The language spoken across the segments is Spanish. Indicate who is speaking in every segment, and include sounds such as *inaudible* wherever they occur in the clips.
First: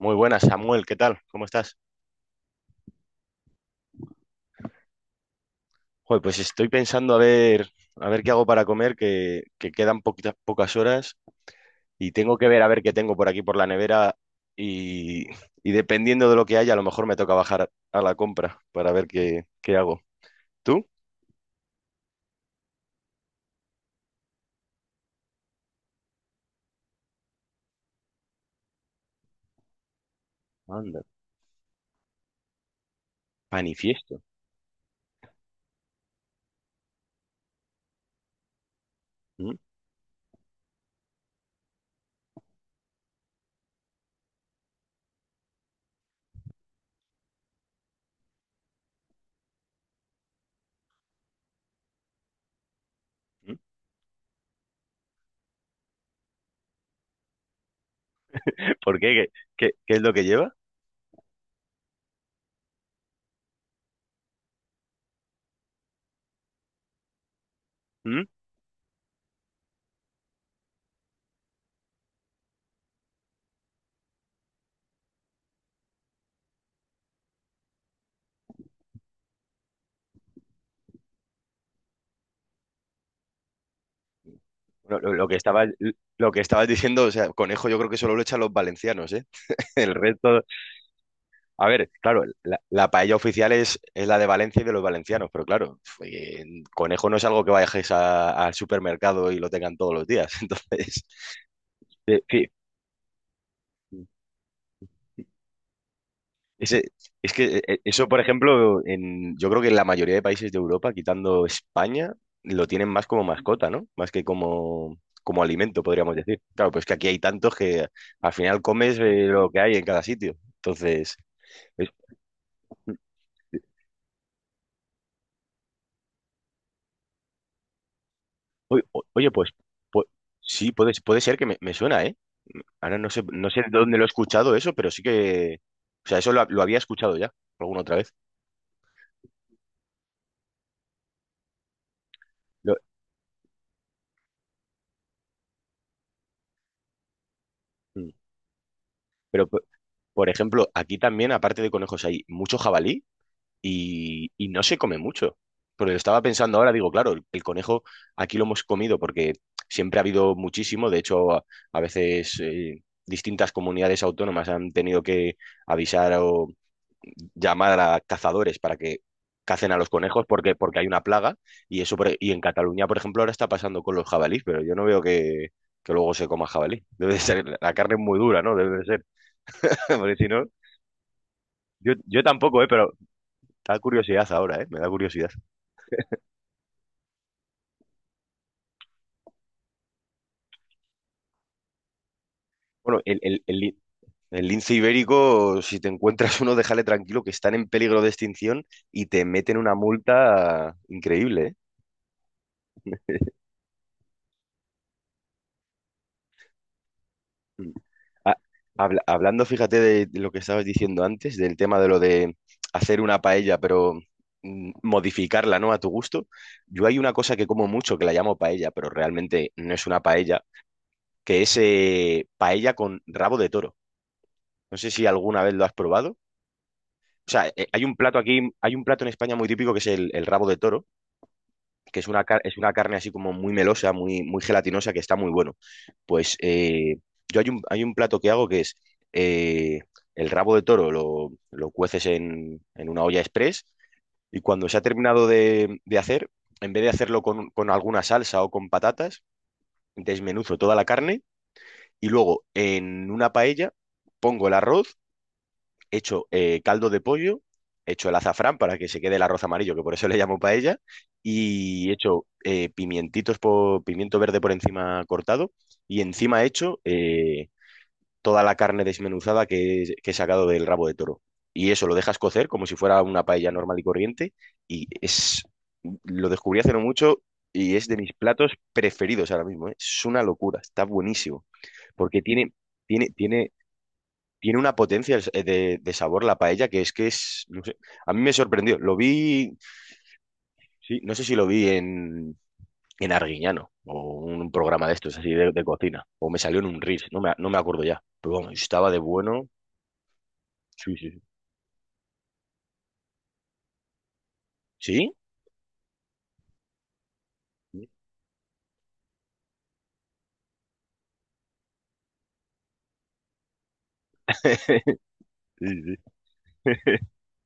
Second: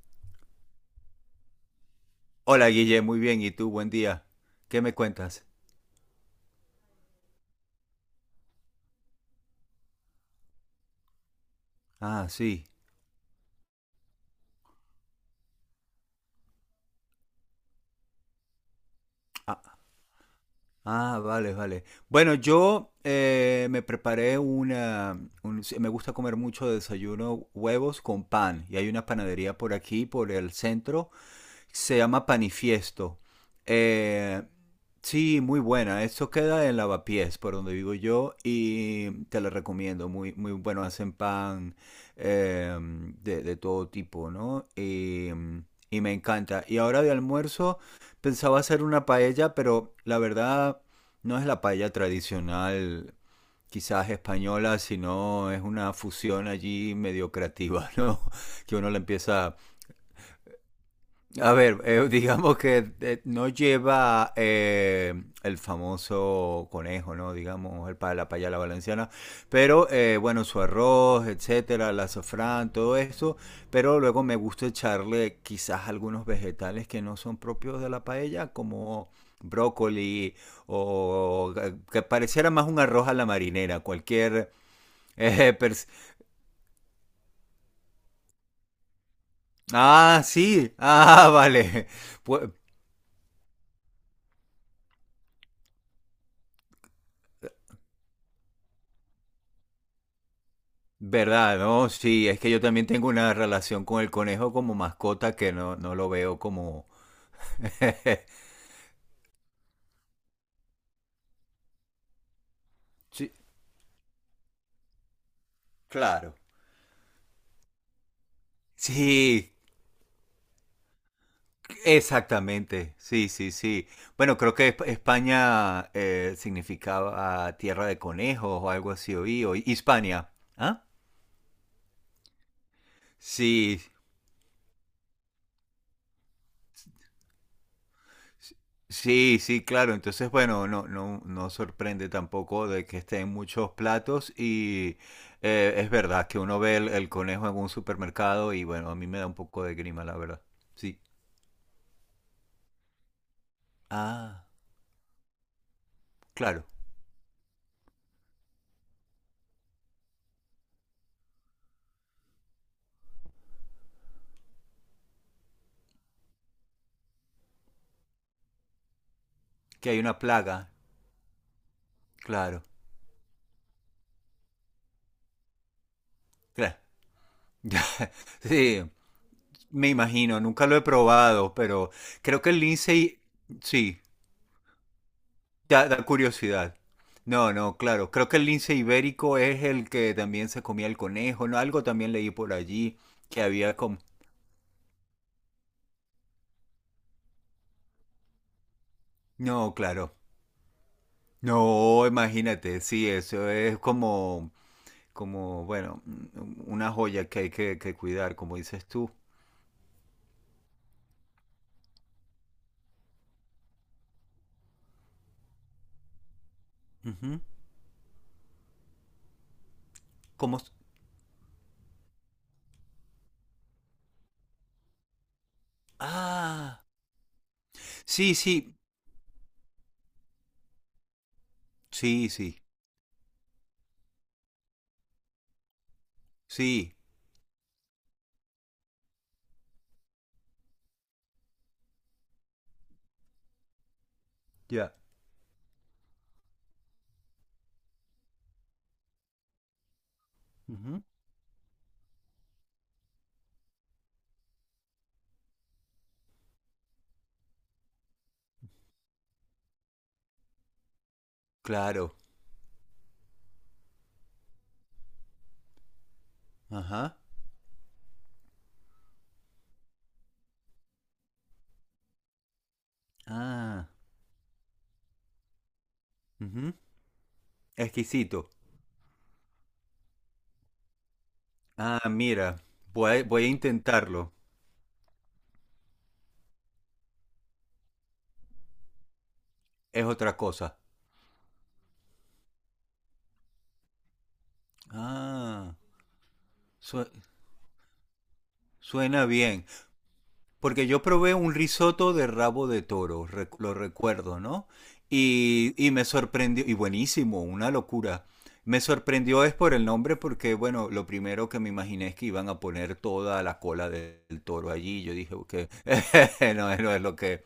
Speaker 1: Muy buenas, Samuel, ¿qué tal? ¿Cómo estás?
Speaker 2: Hola Guille, muy bien. ¿Y tú? Buen día. ¿Qué me cuentas?
Speaker 1: Joder, pues estoy pensando a ver, qué hago para comer, que quedan pocas horas y
Speaker 2: Ah,
Speaker 1: tengo que ver
Speaker 2: sí.
Speaker 1: a ver qué tengo por aquí por la nevera y, y dependiendo de lo que haya, a lo mejor me toca bajar a la compra para ver qué
Speaker 2: Ah,
Speaker 1: hago. ¿Tú?
Speaker 2: ah, vale, vale. Bueno, yo me preparé una... sí, me gusta comer mucho de desayuno huevos con pan. Y hay una panadería por aquí, por el
Speaker 1: Anda,
Speaker 2: centro, se llama Panifiesto.
Speaker 1: panifiesto.
Speaker 2: Eh, sí, muy buena. Esto queda en Lavapiés, por donde vivo yo, y te la
Speaker 1: ¿Mm?
Speaker 2: recomiendo. Muy, muy bueno, hacen pan eh, de todo tipo, ¿no? Y me encanta. Y ahora de almuerzo pensaba hacer una paella, pero la verdad no es la paella tradicional
Speaker 1: ¿Mm?
Speaker 2: quizás española, sino es una fusión allí medio creativa, ¿no? *laughs* Que uno le
Speaker 1: ¿Por qué? ¿Qué,
Speaker 2: empieza
Speaker 1: qué- qué es lo que lleva?
Speaker 2: a ver, *laughs* digamos que no lleva el famoso conejo, ¿no? Digamos, el pa
Speaker 1: ¿Mm?
Speaker 2: la payala valenciana, pero bueno, su arroz, etcétera, la azafrán, todo eso, pero luego me gusta echarle quizás algunos vegetales que no son propios de la paella, como brócoli o que pareciera más un arroz a la marinera, cualquier...
Speaker 1: Lo, lo- lo que
Speaker 2: eh, *laughs*
Speaker 1: estaba,
Speaker 2: pers-
Speaker 1: lo que estabas diciendo, o sea, conejo yo creo que solo lo echan los valencianos, ¿eh? *laughs* El
Speaker 2: ah,
Speaker 1: resto.
Speaker 2: sí, ah, *laughs*
Speaker 1: A
Speaker 2: vale.
Speaker 1: ver, claro, la paella oficial es la de Valencia y de los valencianos, pero claro, conejo no es algo que vayáis al supermercado y lo tengan todos los días. *laughs* Entonces,
Speaker 2: ¿Verdad? No, sí, es
Speaker 1: sí,
Speaker 2: que yo también tengo una relación con el conejo como mascota que no, no lo veo como...
Speaker 1: ese- es que
Speaker 2: *laughs*
Speaker 1: eso, por ejemplo, yo creo que en la mayoría de países de Europa, quitando España, lo tienen más como
Speaker 2: Sí,
Speaker 1: mascota, ¿no? Más que como, alimento, podríamos
Speaker 2: claro.
Speaker 1: decir. Claro, pues que aquí hay tantos que al final comes lo
Speaker 2: Sí,
Speaker 1: que hay en cada sitio. Entonces,
Speaker 2: exactamente. Sí, sí, sí. Bueno, creo que España significaba tierra de conejos o
Speaker 1: Oy-
Speaker 2: algo
Speaker 1: o-
Speaker 2: así,
Speaker 1: Oye,
Speaker 2: oí,
Speaker 1: pues,
Speaker 2: o
Speaker 1: pu-
Speaker 2: Hispania.
Speaker 1: sí,
Speaker 2: ¿Ah?
Speaker 1: puede ser que me suena, ¿eh? Ahora no sé de
Speaker 2: Sí,
Speaker 1: dónde lo he escuchado eso, pero sí que... O sea, eso lo había escuchado ya, alguna otra vez.
Speaker 2: sí, sí, claro. Entonces, bueno, no, no, no sorprende tampoco
Speaker 1: Lo-
Speaker 2: de que estén muchos platos y es verdad que uno ve el conejo en un
Speaker 1: mm.
Speaker 2: supermercado y bueno, a mí me da un
Speaker 1: Pero,
Speaker 2: poco de grima, la
Speaker 1: por
Speaker 2: verdad.
Speaker 1: ejemplo, aquí
Speaker 2: Sí.
Speaker 1: también, aparte de conejos, hay mucho jabalí y,
Speaker 2: Ah,
Speaker 1: y no se come mucho. Pero estaba pensando
Speaker 2: claro.
Speaker 1: ahora, digo, claro, el conejo aquí lo hemos comido porque siempre ha habido muchísimo. De hecho, a veces distintas comunidades autónomas han tenido que avisar o llamar a cazadores para que cacen a los
Speaker 2: Que hay una
Speaker 1: conejos porque,
Speaker 2: plaga.
Speaker 1: porque hay una plaga y eso y en
Speaker 2: Claro.
Speaker 1: Cataluña, por ejemplo, ahora está pasando con los jabalíes, pero yo no veo que luego se coma
Speaker 2: Claro.
Speaker 1: jabalí. *laughs* Debe de ser,
Speaker 2: *laughs*
Speaker 1: la carne es muy dura, ¿no? Debe de
Speaker 2: Sí,
Speaker 1: ser,
Speaker 2: me
Speaker 1: *laughs* porque si
Speaker 2: imagino.
Speaker 1: no,
Speaker 2: Nunca lo he probado, pero
Speaker 1: yo
Speaker 2: creo que el
Speaker 1: tampoco, ¿eh? Pero
Speaker 2: lince,
Speaker 1: da
Speaker 2: sí.
Speaker 1: curiosidad ahora, ¿eh? Me da curiosidad.
Speaker 2: Da, da curiosidad. No, no, claro. Creo que el lince ibérico es el que también se comía el conejo, ¿no? Algo también leí por allí
Speaker 1: Bueno, el, el,
Speaker 2: que
Speaker 1: el,
Speaker 2: había
Speaker 1: li-
Speaker 2: como...
Speaker 1: el lince ibérico, si te encuentras uno, déjale tranquilo, que están en peligro de extinción y te meten una
Speaker 2: No, claro.
Speaker 1: multa increíble, ¿eh?
Speaker 2: No, imagínate, sí, eso es como, como, bueno, una joya que hay
Speaker 1: Mm.
Speaker 2: que cuidar,
Speaker 1: Ha-
Speaker 2: como dices
Speaker 1: habla-
Speaker 2: tú.
Speaker 1: hablando, fíjate, de lo que estabas diciendo antes, del tema de lo de hacer una paella, pero modificarla, ¿no? A tu gusto. Yo hay una cosa
Speaker 2: Ujú.
Speaker 1: que como mucho que la llamo paella, pero realmente no es una paella,
Speaker 2: Como...
Speaker 1: que es paella con rabo de toro. No sé si alguna vez lo has probado.
Speaker 2: Ah,
Speaker 1: O sea, hay un plato
Speaker 2: sí,
Speaker 1: aquí, hay
Speaker 2: sí,
Speaker 1: un plato en España muy típico que es el rabo de toro, que es una,
Speaker 2: sí,
Speaker 1: car- es
Speaker 2: sí,
Speaker 1: una carne así como muy melosa, muy, muy gelatinosa, que está muy bueno. Pues
Speaker 2: sí,
Speaker 1: yo hay un plato que hago que es eh, el rabo de toro, lo cueces en una olla express y cuando se ha
Speaker 2: ya.
Speaker 1: terminado de hacer, en vez de hacerlo con alguna salsa o con patatas, desmenuzo toda la
Speaker 2: Ujú.
Speaker 1: carne y luego en una paella pongo el arroz hecho caldo de pollo, hecho el azafrán para que se quede el arroz amarillo, que por eso le llamo paella, y
Speaker 2: Claro.
Speaker 1: hecho pimiento verde por encima cortado, y encima hecho
Speaker 2: Ajá.
Speaker 1: toda la carne desmenuzada que he sacado del rabo de toro. Y eso lo dejas cocer como si fuera una paella normal y
Speaker 2: Ah.
Speaker 1: corriente, y es, lo descubrí hace
Speaker 2: Ujú.
Speaker 1: no mucho. Y es de mis
Speaker 2: Exquisito.
Speaker 1: platos preferidos ahora mismo, ¿eh? Es una locura, está buenísimo.
Speaker 2: Ah,
Speaker 1: Porque
Speaker 2: mira,
Speaker 1: tiene,
Speaker 2: voy a, voy a
Speaker 1: tiene
Speaker 2: intentarlo.
Speaker 1: tiene una potencia el de sabor la paella que es, no sé, a mí me sorprendió. Lo vi,
Speaker 2: Es otra cosa.
Speaker 1: sí, no sé si lo vi en, Arguiñano o un programa de estos así de
Speaker 2: Ah,
Speaker 1: cocina, o me salió en un Reels,
Speaker 2: su-
Speaker 1: no me acuerdo ya, pero vamos, estaba de
Speaker 2: suena
Speaker 1: bueno.
Speaker 2: bien. Porque
Speaker 1: Sí,
Speaker 2: yo
Speaker 1: sí, sí.
Speaker 2: probé un risotto de rabo de toro, lo recuerdo, ¿no?
Speaker 1: ¿Sí?
Speaker 2: Y me sorprendió, y buenísimo, una locura. Me sorprendió es por el nombre porque, bueno, lo primero que me imaginé es que iban a poner toda la cola del toro
Speaker 1: *laughs*
Speaker 2: allí. Yo dije, ok,
Speaker 1: Sí, sí.
Speaker 2: *laughs* no, no es lo que...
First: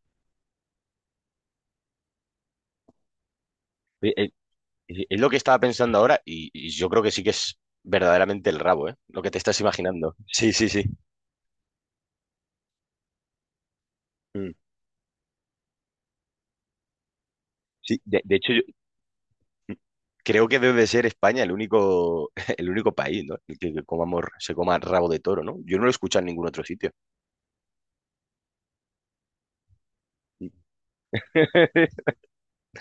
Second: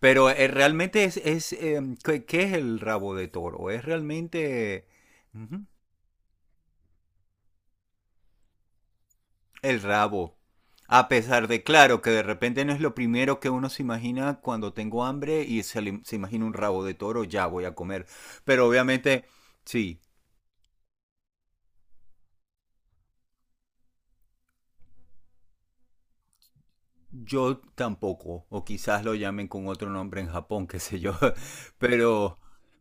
Speaker 2: Pero realmente es ¿qué, qué es el rabo de toro? Es
Speaker 1: Eh, eh,
Speaker 2: realmente...
Speaker 1: Es lo que estaba pensando ahora y yo creo que sí que es verdaderamente el rabo, ¿eh? Lo que te estás
Speaker 2: El
Speaker 1: imaginando.
Speaker 2: rabo.
Speaker 1: Sí, sí, sí.
Speaker 2: A pesar de, claro, que de repente no es lo primero que uno se imagina
Speaker 1: Mm.
Speaker 2: cuando tengo hambre y se imagina un rabo de toro, ya voy a
Speaker 1: Sí,
Speaker 2: comer.
Speaker 1: de hecho.
Speaker 2: Pero obviamente, sí.
Speaker 1: Creo que debe de ser España el único, *laughs* el único país, ¿no? El que comamos, se coma rabo de toro, ¿no? Yo no lo he escuchado en ningún otro sitio.
Speaker 2: Yo tampoco, o quizás lo llamen con otro nombre en Japón, qué sé yo. *laughs*
Speaker 1: *laughs*
Speaker 2: Pero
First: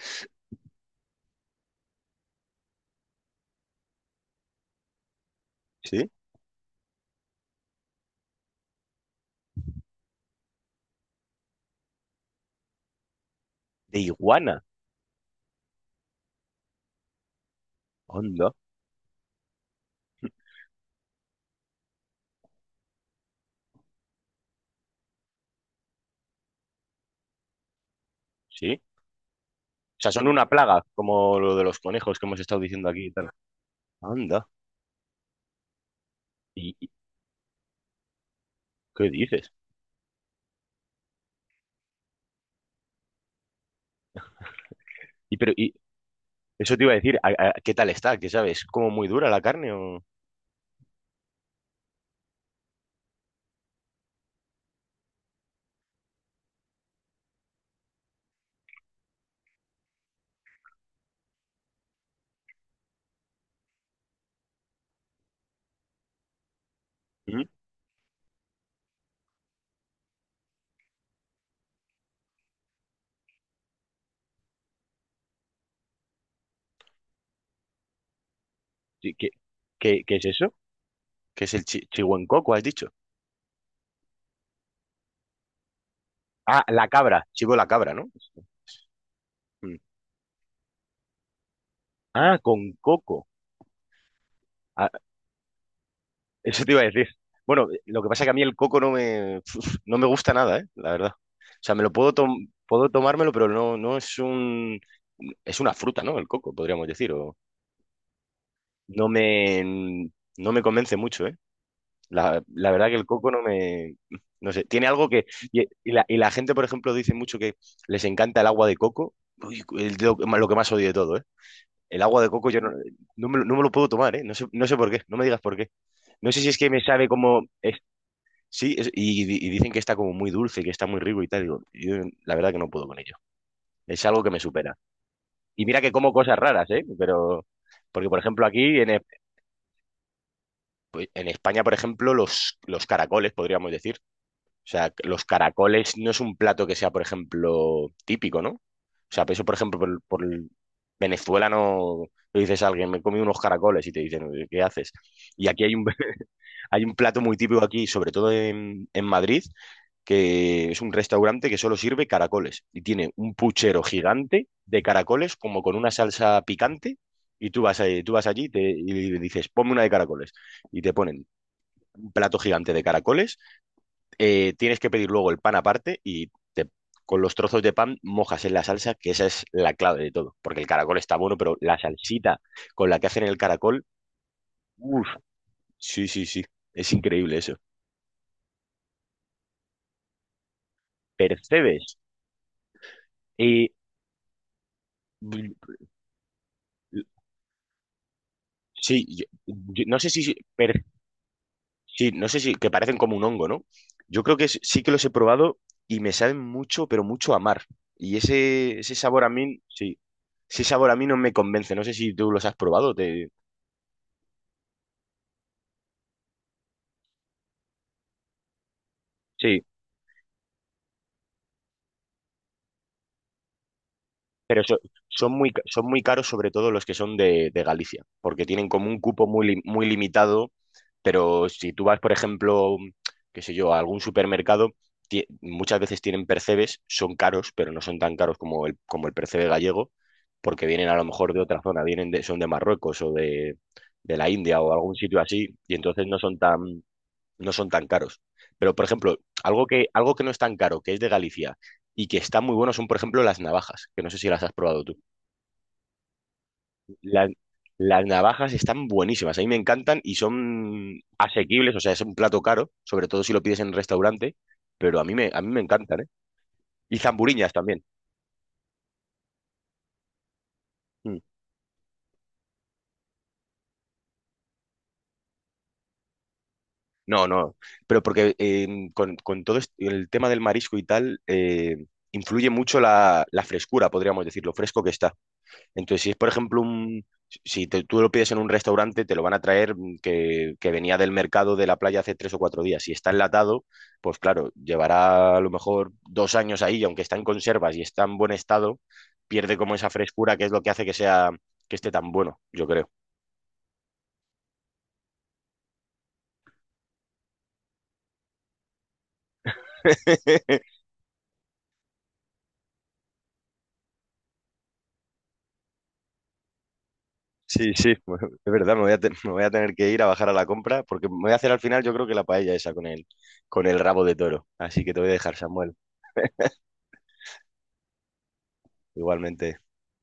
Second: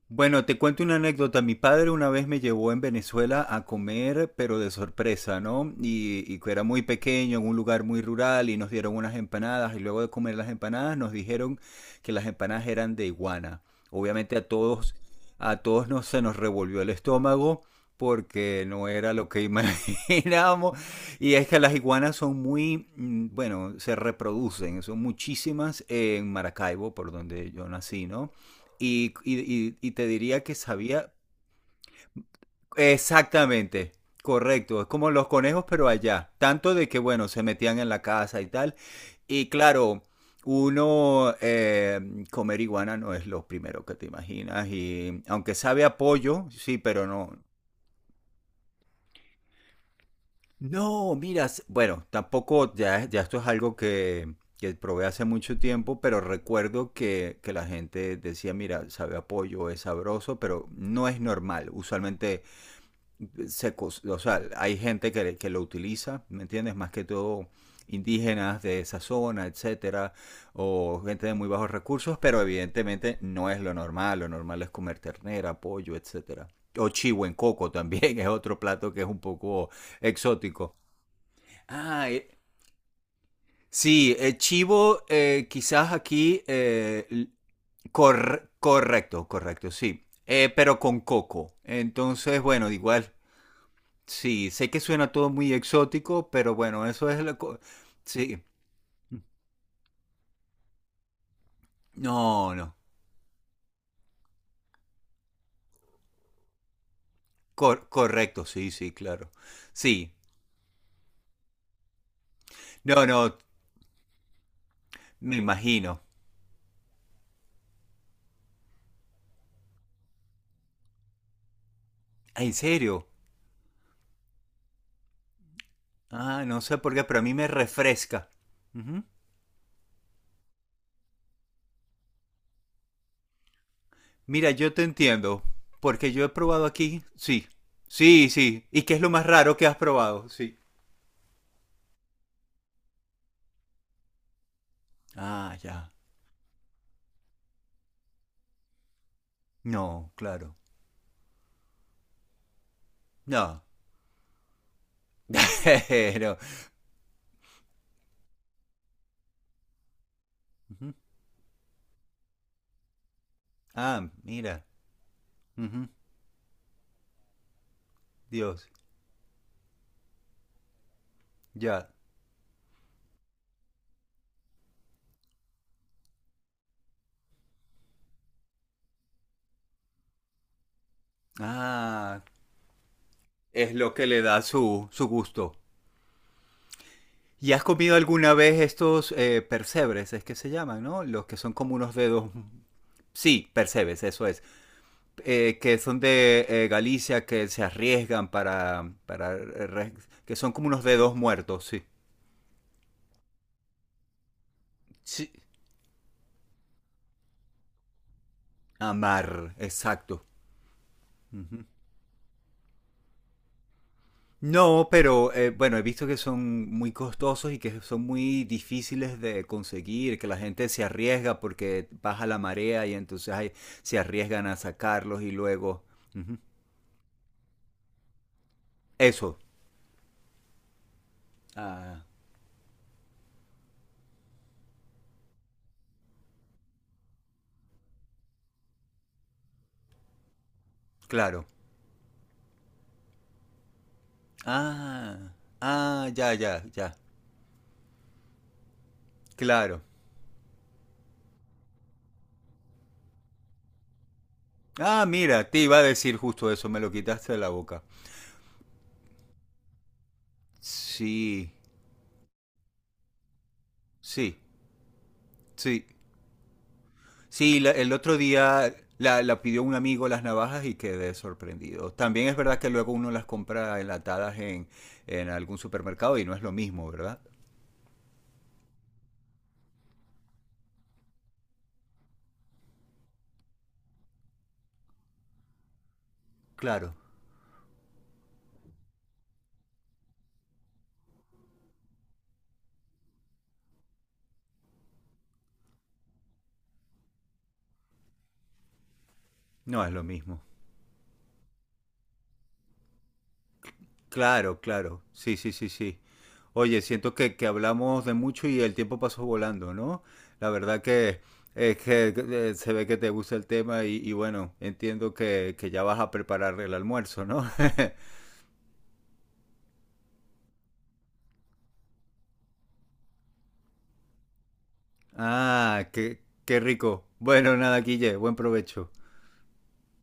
Speaker 2: bueno, te cuento una anécdota. Mi padre una vez me llevó en Venezuela a comer, pero de sorpresa, ¿no?
Speaker 1: ¿Sí?
Speaker 2: Y que era muy pequeño, en un lugar muy rural, y nos dieron unas empanadas, y luego de comer las empanadas nos dijeron que las empanadas eran de iguana.
Speaker 1: De
Speaker 2: Obviamente
Speaker 1: iguana.
Speaker 2: a todos nos, se nos revolvió el estómago
Speaker 1: Anda.
Speaker 2: porque no era lo que *laughs* imaginábamos. Y es que las iguanas son muy, bueno, se reproducen, son muchísimas en Maracaibo, por donde yo nací, ¿no?
Speaker 1: Sí.
Speaker 2: Y, y
Speaker 1: O
Speaker 2: te
Speaker 1: sea, son
Speaker 2: diría
Speaker 1: una
Speaker 2: que
Speaker 1: plaga,
Speaker 2: sabía
Speaker 1: como lo de los conejos que hemos estado diciendo aquí y tal.
Speaker 2: exactamente,
Speaker 1: Anda.
Speaker 2: correcto, es como los conejos, pero allá, tanto
Speaker 1: ¿Y
Speaker 2: de
Speaker 1: y-
Speaker 2: que, bueno, se metían en la casa y tal.
Speaker 1: qué
Speaker 2: Y
Speaker 1: dices?
Speaker 2: claro, uno comer iguana no es lo primero que te imaginas, y
Speaker 1: Y pero
Speaker 2: aunque
Speaker 1: y
Speaker 2: sabe a pollo,
Speaker 1: eso
Speaker 2: sí,
Speaker 1: te iba a
Speaker 2: pero
Speaker 1: decir, ¿a-
Speaker 2: no.
Speaker 1: a- ¿qué tal está? ¿Qué sabes? ¿Como muy dura la carne o?
Speaker 2: No, miras, bueno, tampoco, ya, ya esto es algo que probé hace mucho tiempo, pero recuerdo que la gente decía, mira, sabe a pollo, es sabroso, pero no es normal. Usualmente se, o sea, hay gente que lo utiliza, ¿me entiendes? Más que
Speaker 1: ¿Mm?
Speaker 2: todo indígenas de esa zona, etcétera, o gente de muy bajos recursos, pero evidentemente no es lo normal. Lo normal es comer ternera, pollo, etcétera. O chivo en coco también *laughs* es otro plato que es
Speaker 1: Sí,
Speaker 2: un
Speaker 1: ¿Qué,
Speaker 2: poco
Speaker 1: qué, qué es eso?
Speaker 2: exótico.
Speaker 1: ¿Qué es el chi
Speaker 2: Ah,
Speaker 1: chihuencoco, has dicho?
Speaker 2: sí, chivo, quizás aquí,
Speaker 1: Ah, la cabra, chivo la cabra, ¿no?
Speaker 2: correcto, correcto,
Speaker 1: Mm.
Speaker 2: sí. Pero con coco.
Speaker 1: Ah,
Speaker 2: Entonces,
Speaker 1: con
Speaker 2: bueno, igual,
Speaker 1: coco.
Speaker 2: sí, sé que suena todo muy exótico, pero
Speaker 1: Eso te iba a
Speaker 2: bueno,
Speaker 1: decir.
Speaker 2: eso es la... co-
Speaker 1: Bueno, lo que pasa es que a
Speaker 2: Sí,
Speaker 1: mí el coco no me, uf, no me gusta nada, ¿eh? La verdad. O sea, me lo puedo, tom-
Speaker 2: no, no,
Speaker 1: puedo tomármelo, pero no, no es un... Es una fruta, ¿no? El coco, podríamos decir. O
Speaker 2: correcto, sí, sí,
Speaker 1: no
Speaker 2: claro.
Speaker 1: me,
Speaker 2: Sí,
Speaker 1: no me convence mucho, ¿eh? La verdad que el
Speaker 2: no,
Speaker 1: coco
Speaker 2: no,
Speaker 1: no me... No sé, tiene algo que...
Speaker 2: me
Speaker 1: Y, y
Speaker 2: imagino.
Speaker 1: la, y la gente, por ejemplo, dice mucho que les encanta el agua de coco. Uy, lo que más odio de todo, ¿eh? El agua de
Speaker 2: Ah,
Speaker 1: coco
Speaker 2: ¿en
Speaker 1: yo no,
Speaker 2: serio?
Speaker 1: no me, lo no me lo puedo tomar, ¿eh? no sé, por qué, no me digas por qué. No sé
Speaker 2: Ah,
Speaker 1: si es
Speaker 2: no
Speaker 1: que
Speaker 2: sé
Speaker 1: me
Speaker 2: por qué,
Speaker 1: sabe
Speaker 2: pero a mí
Speaker 1: como...
Speaker 2: me refresca.
Speaker 1: Sí, y dicen que está como muy dulce, que está muy rico y tal. Digo, yo la verdad que no puedo con ello. Es algo que me
Speaker 2: Mira, yo
Speaker 1: supera.
Speaker 2: te entiendo,
Speaker 1: Y mira que como
Speaker 2: porque yo he
Speaker 1: cosas
Speaker 2: probado
Speaker 1: raras, ¿eh?
Speaker 2: aquí, sí,
Speaker 1: Porque por
Speaker 2: sí,
Speaker 1: ejemplo
Speaker 2: sí.
Speaker 1: aquí
Speaker 2: ¿Y qué es lo más raro que has probado? Sí.
Speaker 1: En España, por ejemplo, los caracoles, podríamos decir. O sea, los
Speaker 2: Ah, ya.
Speaker 1: caracoles no es un plato que sea, por ejemplo, típico, ¿no? O sea, eso, por ejemplo,
Speaker 2: No, claro.
Speaker 1: Venezuela no le dices a alguien, me he comido unos
Speaker 2: No.
Speaker 1: caracoles y te dicen, ¿qué haces? Y aquí hay un,
Speaker 2: *laughs* Pero.
Speaker 1: Hay un, plato muy típico aquí, sobre todo en Madrid, que es un
Speaker 2: Ujú.
Speaker 1: restaurante que solo sirve caracoles y tiene un puchero
Speaker 2: Ah,
Speaker 1: gigante
Speaker 2: mira.
Speaker 1: de caracoles como con
Speaker 2: Ujú.
Speaker 1: una salsa picante y tú vas allí y
Speaker 2: Dios.
Speaker 1: te- y dices, ponme una de caracoles y te ponen
Speaker 2: Ya.
Speaker 1: un plato gigante de caracoles, tienes que pedir luego el pan aparte con los trozos de pan mojas en la salsa, que esa es la clave de todo, porque el caracol está bueno, pero la
Speaker 2: Ah,
Speaker 1: salsita con la que hacen el
Speaker 2: es
Speaker 1: caracol,
Speaker 2: lo que le da su, su
Speaker 1: uff,
Speaker 2: gusto.
Speaker 1: sí, sí, sí, es increíble
Speaker 2: ¿Y
Speaker 1: eso.
Speaker 2: has comido alguna vez estos percebres? Es que se llaman, ¿no? Los que son como unos
Speaker 1: Percebes.
Speaker 2: dedos. Sí,
Speaker 1: Y
Speaker 2: percebes, eso es.
Speaker 1: mm,
Speaker 2: Que son de Galicia, que se arriesgan
Speaker 1: sí,
Speaker 2: para que son como unos dedos muertos, sí.
Speaker 1: no sé si, que parecen como un hongo, ¿no? Yo creo que s- sí que los he
Speaker 2: Sí.
Speaker 1: probado y me saben mucho, pero mucho a mar. Y ese sabor a
Speaker 2: Amar,
Speaker 1: mí, sí,
Speaker 2: exacto.
Speaker 1: ese sabor a mí no me
Speaker 2: Ujú.
Speaker 1: convence. No sé si tú los has probado. Te...
Speaker 2: No, pero bueno, he visto que son muy costosos y que son muy difíciles de
Speaker 1: Sí.
Speaker 2: conseguir, que la gente se arriesga porque baja la marea y entonces ahí se arriesgan a
Speaker 1: Pero so-
Speaker 2: sacarlos y
Speaker 1: son muy, ca-
Speaker 2: luego...
Speaker 1: son muy caros,
Speaker 2: Ujú.
Speaker 1: sobre todo los que son de Galicia, porque tienen como un cupo
Speaker 2: Eso.
Speaker 1: muy limitado. Pero si tú vas,
Speaker 2: Ah,
Speaker 1: por ejemplo, qué sé yo, a algún supermercado, muchas veces tienen percebes, son caros, pero no son tan caros como el percebe gallego, porque vienen a lo mejor de
Speaker 2: claro.
Speaker 1: otra zona, son de Marruecos o de la India o algún
Speaker 2: Ah,
Speaker 1: sitio así, y entonces
Speaker 2: ah,
Speaker 1: no
Speaker 2: ya,
Speaker 1: son
Speaker 2: ya,
Speaker 1: tan,
Speaker 2: ya.
Speaker 1: no son tan caros. Pero, por ejemplo,
Speaker 2: Claro.
Speaker 1: algo que no es tan caro, que es de Galicia y que está muy bueno, son, por ejemplo, las navajas, que no sé si las has probado tú.
Speaker 2: Ah, mira, te iba a decir justo eso, me lo
Speaker 1: La-
Speaker 2: quitaste de la boca.
Speaker 1: las navajas están buenísimas, a mí me encantan y son
Speaker 2: Sí,
Speaker 1: asequibles, o sea, es un plato caro, sobre todo si lo pides en un restaurante,
Speaker 2: sí,
Speaker 1: pero a mí me
Speaker 2: sí.
Speaker 1: encantan, ¿eh? Y zamburiñas
Speaker 2: Sí,
Speaker 1: también.
Speaker 2: el otro día la, la pidió un amigo las navajas y quedé
Speaker 1: Mm.
Speaker 2: sorprendido. También es verdad que luego uno las compra enlatadas en algún supermercado y no es lo mismo, ¿verdad?
Speaker 1: No, no, pero porque con todo el tema del marisco y tal, influye mucho la frescura, podríamos decir, lo fresco que está. Entonces, si es, por ejemplo,
Speaker 2: Claro,
Speaker 1: un, si te- tú lo pides en un restaurante, te lo van a traer que venía del mercado de la playa hace 3 o 4 días. Si está enlatado, pues claro, llevará a lo mejor 2 años ahí y aunque está en conservas y está en buen estado, pierde como
Speaker 2: no
Speaker 1: esa
Speaker 2: es lo
Speaker 1: frescura
Speaker 2: mismo.
Speaker 1: que es lo que hace que esté tan bueno, yo creo.
Speaker 2: Claro, claro. Sí, sí, sí, sí. Oye, siento que hablamos de mucho y el tiempo pasó volando, ¿no? La
Speaker 1: *laughs*
Speaker 2: verdad que es que se ve que te gusta el tema y bueno, entiendo que ya vas a preparar el almuerzo, ¿no?
Speaker 1: Sí, sí,
Speaker 2: *laughs*
Speaker 1: bueno, es verdad, me voy a, me voy a tener que ir a bajar a la compra porque me voy a hacer al final yo creo que la paella esa con el, rabo de toro. Así que te voy a dejar, Samuel,
Speaker 2: Ah, qué, qué rico. Bueno, nada, Guille, buen provecho.
Speaker 1: igualmente.